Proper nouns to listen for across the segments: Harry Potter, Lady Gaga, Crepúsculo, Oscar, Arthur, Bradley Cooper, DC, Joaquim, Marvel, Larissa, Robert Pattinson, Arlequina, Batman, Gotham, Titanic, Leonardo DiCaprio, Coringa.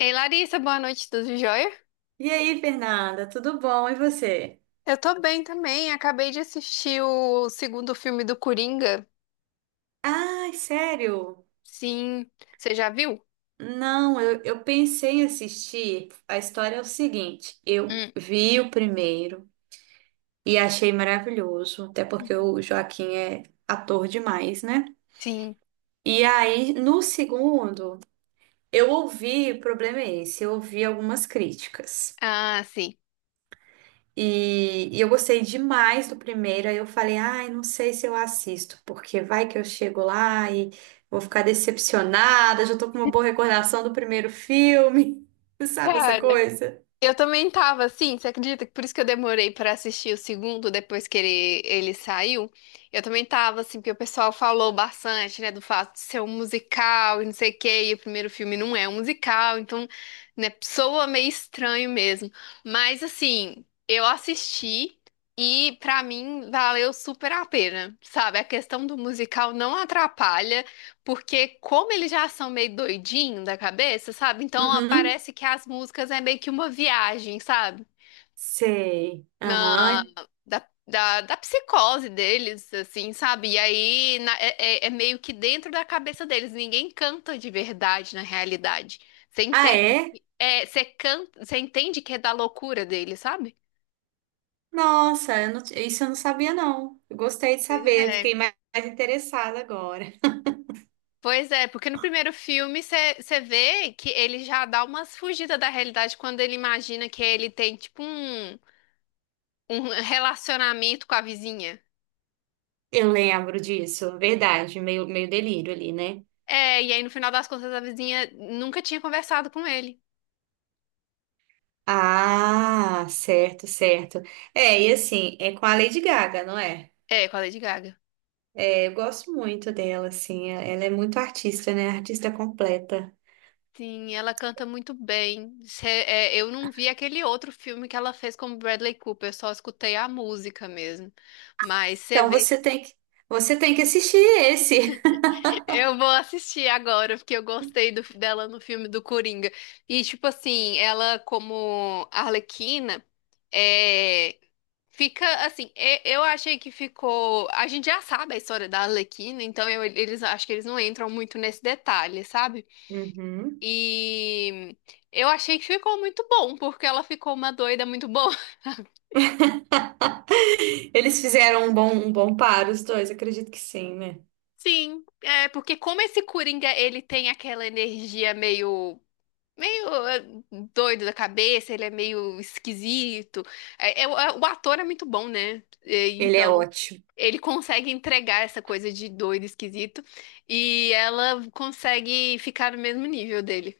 Ei, Larissa, boa noite, tudo jóia? E aí, Fernanda, tudo bom? E você? Eu tô bem também, acabei de assistir o segundo filme do Coringa. Ai, sério? Sim, você já viu? Não, eu pensei em assistir. A história é o seguinte: eu Hum. vi o primeiro e achei maravilhoso, até porque Uhum. o Joaquim é ator demais, né? Sim. E aí, no segundo, eu ouvi, o problema é esse, eu ouvi algumas críticas. Ah, sim. E eu gostei demais do primeiro, aí eu falei, ai, não sei se eu assisto, porque vai que eu chego lá e vou ficar decepcionada, já tô com uma boa recordação do primeiro filme, sabe essa Cara, coisa? eu também tava assim, você acredita que por isso que eu demorei pra assistir o segundo, depois que ele saiu? Eu também tava assim, porque o pessoal falou bastante, né, do fato de ser um musical e não sei o quê, e o primeiro filme não é um musical, então, né, soa meio estranho mesmo. Mas assim, eu assisti e pra mim valeu super a pena, sabe? A questão do musical não atrapalha, porque como eles já são meio doidinho da cabeça, sabe? Então Uhum, parece que as músicas é meio que uma viagem, sabe? sei, Na- aham. da psicose deles, assim, sabe? E aí é meio que dentro da cabeça deles. Ninguém canta de verdade na realidade. Você Ah, entende é? que é, você canta, você entende que é da loucura deles, sabe? Nossa, eu não- isso eu não sabia não, eu gostei de Pois saber, eu é. fiquei mais interessada agora. Pois é, porque no primeiro filme você vê que ele já dá umas fugidas da realidade quando ele imagina que ele tem, tipo, um relacionamento com a vizinha. Eu lembro disso, verdade, meio delírio ali, né? É, e aí no final das contas a vizinha nunca tinha conversado com ele. Ah, certo, certo. É, e assim, é com a Lady Gaga, não é? É, com a Lady Gaga. É, eu gosto muito dela, assim, é- ela é muito artista, né? Artista completa. Sim, ela canta muito bem. Eu não vi aquele outro filme que ela fez com o Bradley Cooper, só escutei a música mesmo. Mas você Então vê que você tem que, Você tem que assistir esse. eu vou assistir agora, porque eu gostei dela no filme do Coringa. E, tipo assim, ela como Arlequina. é, Fica assim, eu achei que ficou. A gente já sabe a história da Arlequina, então eles acho que eles não entram muito nesse detalhe, sabe? Uhum. E eu achei que ficou muito bom, porque ela ficou uma doida muito boa. Eles fizeram um bom par, os dois, acredito que sim, né? Sim, é porque como esse Coringa, ele tem aquela energia meio doido da cabeça, ele é meio esquisito. O ator é muito bom, né? É. Ele é Então ótimo. ele consegue entregar essa coisa de doido, esquisito, e ela consegue ficar no mesmo nível dele.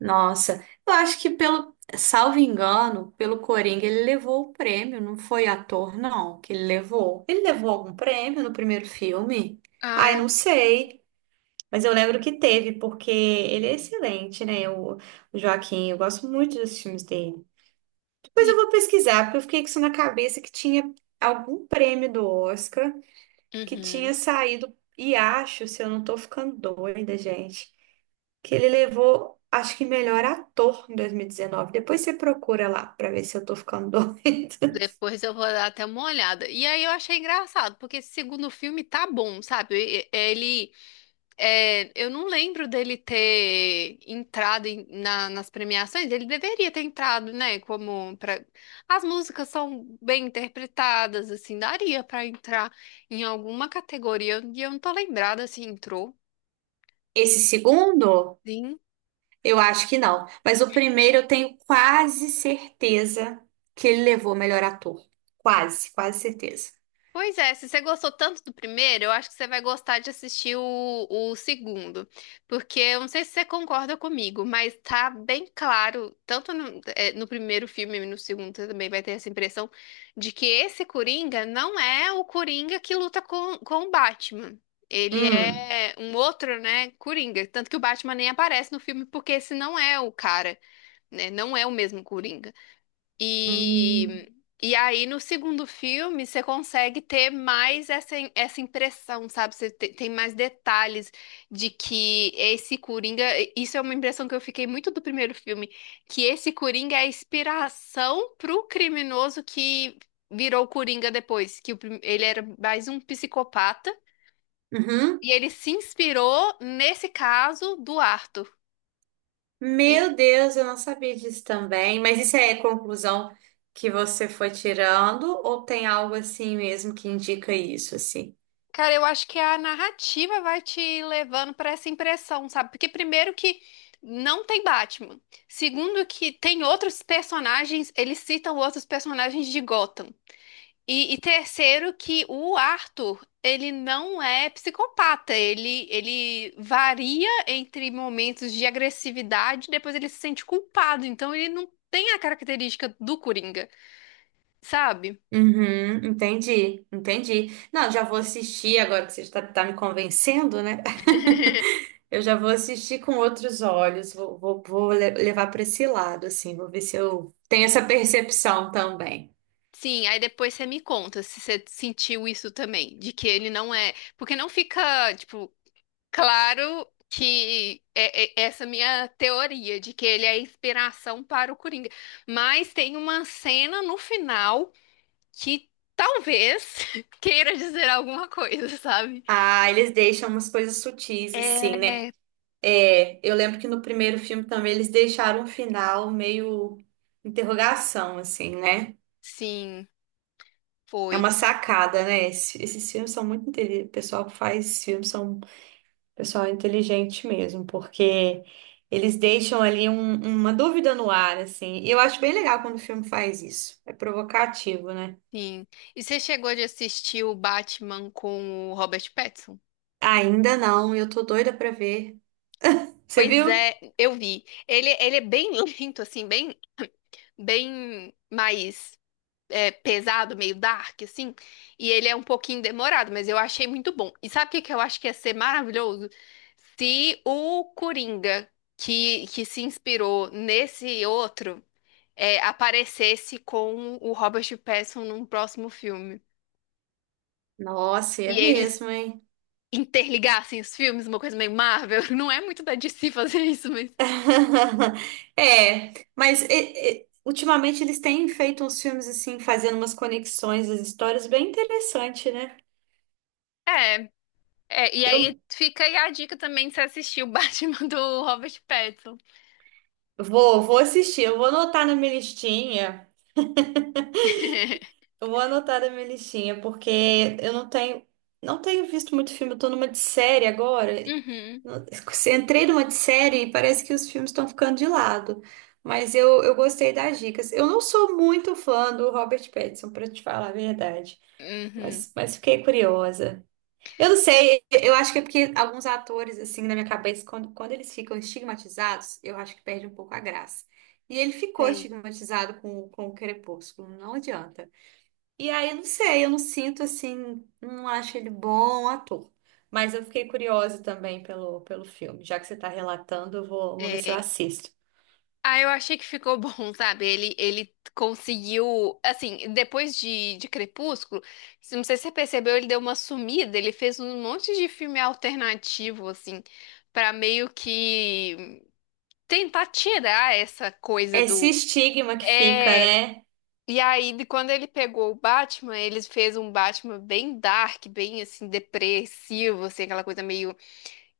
Nossa, eu acho que pelo, salvo engano, pelo Coringa ele levou o prêmio, não foi ator, não, que ele levou. Ele levou algum prêmio no primeiro filme? Ah, Ai, eu não sei, mas eu lembro que teve, porque ele é excelente, né? O Joaquim, eu gosto muito dos filmes dele. Depois eu sim. vou pesquisar, porque eu fiquei com isso na cabeça que tinha algum prêmio do Oscar que tinha Uhum. saído, e acho, se eu não tô ficando doida, gente, que ele levou, acho que melhor ator em 2019. Depois você procura lá pra ver se eu tô ficando doida. Depois eu vou dar até uma olhada. E aí eu achei engraçado, porque esse segundo filme tá bom, sabe? Ele, é, eu não lembro dele ter entrado nas premiações. Ele deveria ter entrado, né? Como pra... As músicas são bem interpretadas, assim, daria pra entrar em alguma categoria. E eu não tô lembrada se entrou. Esse segundo, Sim. eu acho que não. Mas o primeiro eu tenho quase certeza que ele levou o melhor ator. Quase, quase certeza. Pois é, se você gostou tanto do primeiro, eu acho que você vai gostar de assistir o segundo. Porque eu não sei se você concorda comigo, mas tá bem claro, tanto no primeiro filme e no segundo, você também vai ter essa impressão de que esse Coringa não é o Coringa que luta com o Batman. Ele Hum. é um outro, né, Coringa. Tanto que o Batman nem aparece no filme, porque esse não é o cara, né? Não é o mesmo Coringa. Hum. E, e aí, no segundo filme, você consegue ter mais essa impressão, sabe? Você tem mais detalhes de que esse Coringa. Isso é uma impressão que eu fiquei muito do primeiro filme, que esse Coringa é a inspiração pro criminoso que virou o Coringa depois, que o ele era mais um psicopata. Uhum. E ele se inspirou nesse caso do Arthur. Meu Deus, eu não sabia disso também. Mas isso é conclusão que você foi tirando ou tem algo assim mesmo que indica isso, assim? Cara, eu acho que a narrativa vai te levando para essa impressão, sabe? Porque primeiro que não tem Batman. Segundo que tem outros personagens, eles citam outros personagens de Gotham. E terceiro que o Arthur, ele não é psicopata, ele varia entre momentos de agressividade, depois ele se sente culpado, então ele não tem a característica do Coringa, sabe? Uhum, entendi, entendi. Não, já vou assistir agora que você está tá me convencendo, né? Eu já vou assistir com outros olhos, vou, vou, vou le- levar para esse lado, assim, vou ver se eu tenho essa percepção também. Sim, aí depois você me conta se você sentiu isso também, de que ele não é. Porque não fica, tipo, claro que é essa minha teoria de que ele é a inspiração para o Coringa. Mas tem uma cena no final que talvez queira dizer alguma coisa, sabe? Ah, eles deixam umas coisas sutis, assim, É, né? É, eu lembro que no primeiro filme também eles deixaram um final meio interrogação, assim, né? sim, É foi, uma sacada, né? Esse- Esses, filmes são muito inteligentes. O pessoal que faz filmes são pessoal inteligente mesmo, porque eles deixam ali um- uma dúvida no ar, assim. E eu acho bem legal quando o filme faz isso. É provocativo, né? sim. E você chegou de assistir o Batman com o Robert Pattinson? Ainda não, eu tô doida pra ver. Você Pois viu? é, eu vi. Ele é bem lento, assim, bem mais é, pesado, meio dark, assim. E ele é um pouquinho demorado, mas eu achei muito bom. E sabe o que que eu acho que ia ser maravilhoso? Se o Coringa, que se inspirou nesse outro, é, aparecesse com o Robert Pattinson num próximo filme. Nossa, é E eles mesmo, hein? interligassem os filmes, uma coisa meio Marvel. Não é muito da DC fazer isso, mas. É, mas ultimamente eles têm feito uns filmes assim, fazendo umas conexões das histórias bem interessante, né? É, e aí Eu fica aí a dica também de você assistir o Batman do Robert Pattinson. vou, vou assistir, eu vou anotar na minha listinha. Eu vou anotar da minha listinha, porque eu não tenho, não tenho visto muito filme, eu tô numa de série agora. Uhum, Não- Entrei numa de série e parece que os filmes estão ficando de lado. Mas eu gostei das dicas. Eu não sou muito fã do Robert Pattinson, pra te falar a verdade. uhum, Mas fiquei curiosa. Eu não sei, eu acho que é porque alguns atores, assim, na minha cabeça, quando eles ficam estigmatizados, eu acho que perde um pouco a graça. E ele ficou sei. estigmatizado com o Crepúsculo, não adianta. E aí, não sei, eu não sinto assim, não acho ele bom ator. Mas eu fiquei curiosa também pelo filme. Já que você está relatando, eu vou, vou ver se eu É. assisto. Ah, eu achei que ficou bom, sabe? Ele conseguiu, assim, depois de Crepúsculo, não sei se você percebeu, ele deu uma sumida, ele fez um monte de filme alternativo, assim, pra meio que tentar tirar essa coisa Esse do... estigma que fica, É, né? e aí, de quando ele pegou o Batman, ele fez um Batman bem dark, bem, assim, depressivo, assim, aquela coisa meio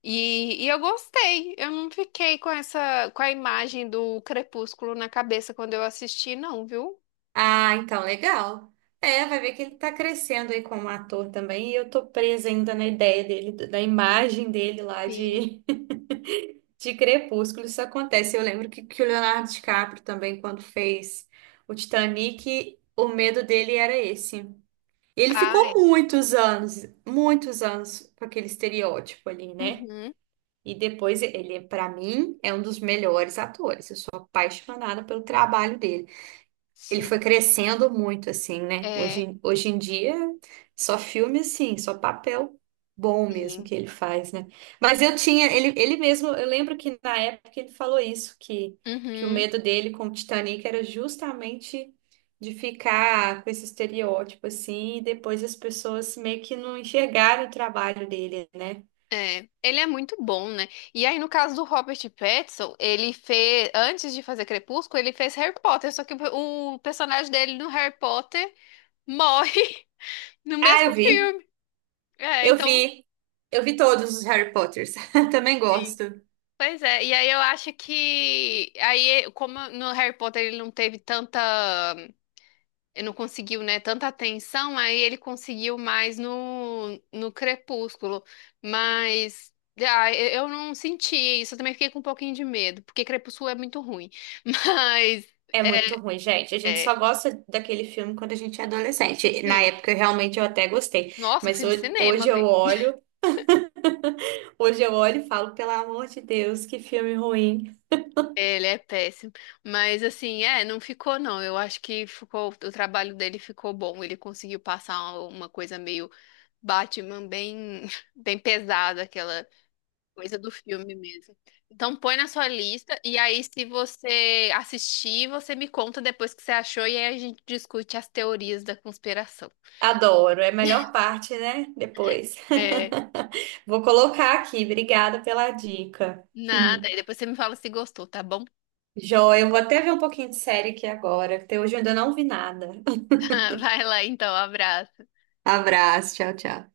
E eu gostei. Eu não fiquei com essa, com a imagem do crepúsculo na cabeça quando eu assisti, não, viu? Ah, então, legal. É, vai ver que ele tá crescendo aí como ator também. E eu tô presa ainda na ideia dele, da imagem dele lá Sim. de, de Crepúsculo. Isso acontece. Eu lembro que o Leonardo DiCaprio também, quando fez o Titanic, o medo dele era esse. Ele Ah, é. ficou muitos anos com aquele estereótipo ali, né? Uhum. E depois ele, pra mim, é um dos melhores atores. Eu sou apaixonada pelo trabalho dele. Ele foi Sim. crescendo muito, assim, né? É, Hoje, hoje em dia, só filme, assim, só papel bom mesmo sim. que ele faz, né? Mas eu tinha, ele mesmo, eu lembro que na época ele falou isso, que o Uhum. medo dele com o Titanic era justamente de ficar com esse estereótipo, assim, e depois as pessoas meio que não enxergaram o trabalho dele, né? É. Ele é muito bom, né? E aí, no caso do Robert Pattinson, ele fez, antes de fazer Crepúsculo, ele fez Harry Potter, só que o personagem dele no Harry Potter morre no Ah, mesmo filme. É, eu então. vi, eu vi todos os Harry Potters, também Sim. gosto. Pois é, e aí eu acho que aí como no Harry Potter ele não teve tanta, ele não conseguiu, né, tanta atenção, aí ele conseguiu mais no Crepúsculo, mas ah, eu não senti isso, eu também fiquei com um pouquinho de medo, porque Crepúsculo é muito ruim. Mas É muito ruim, gente. A gente é, só gosta daquele filme quando a gente é adolescente. Na sim, época, eu realmente, eu até gostei. nossa, Mas fui no ho- cinema hoje eu ver. olho, hoje eu olho e falo, pelo amor de Deus, que filme ruim. Ele é péssimo, mas assim, é, não ficou não. Eu acho que ficou, o trabalho dele ficou bom. Ele conseguiu passar uma coisa meio Batman bem, bem pesado, aquela coisa do filme mesmo. Então põe na sua lista e aí se você assistir, você me conta depois o que você achou e aí a gente discute as teorias da conspiração. Adoro. É a melhor parte, né? Depois. É, Vou colocar aqui. Obrigada pela dica. nada, e depois você me fala se gostou, tá bom? Joia, eu vou até ver um pouquinho de série aqui agora. Até hoje eu ainda não vi nada. Vai lá então, abraço. Abraço, tchau, tchau.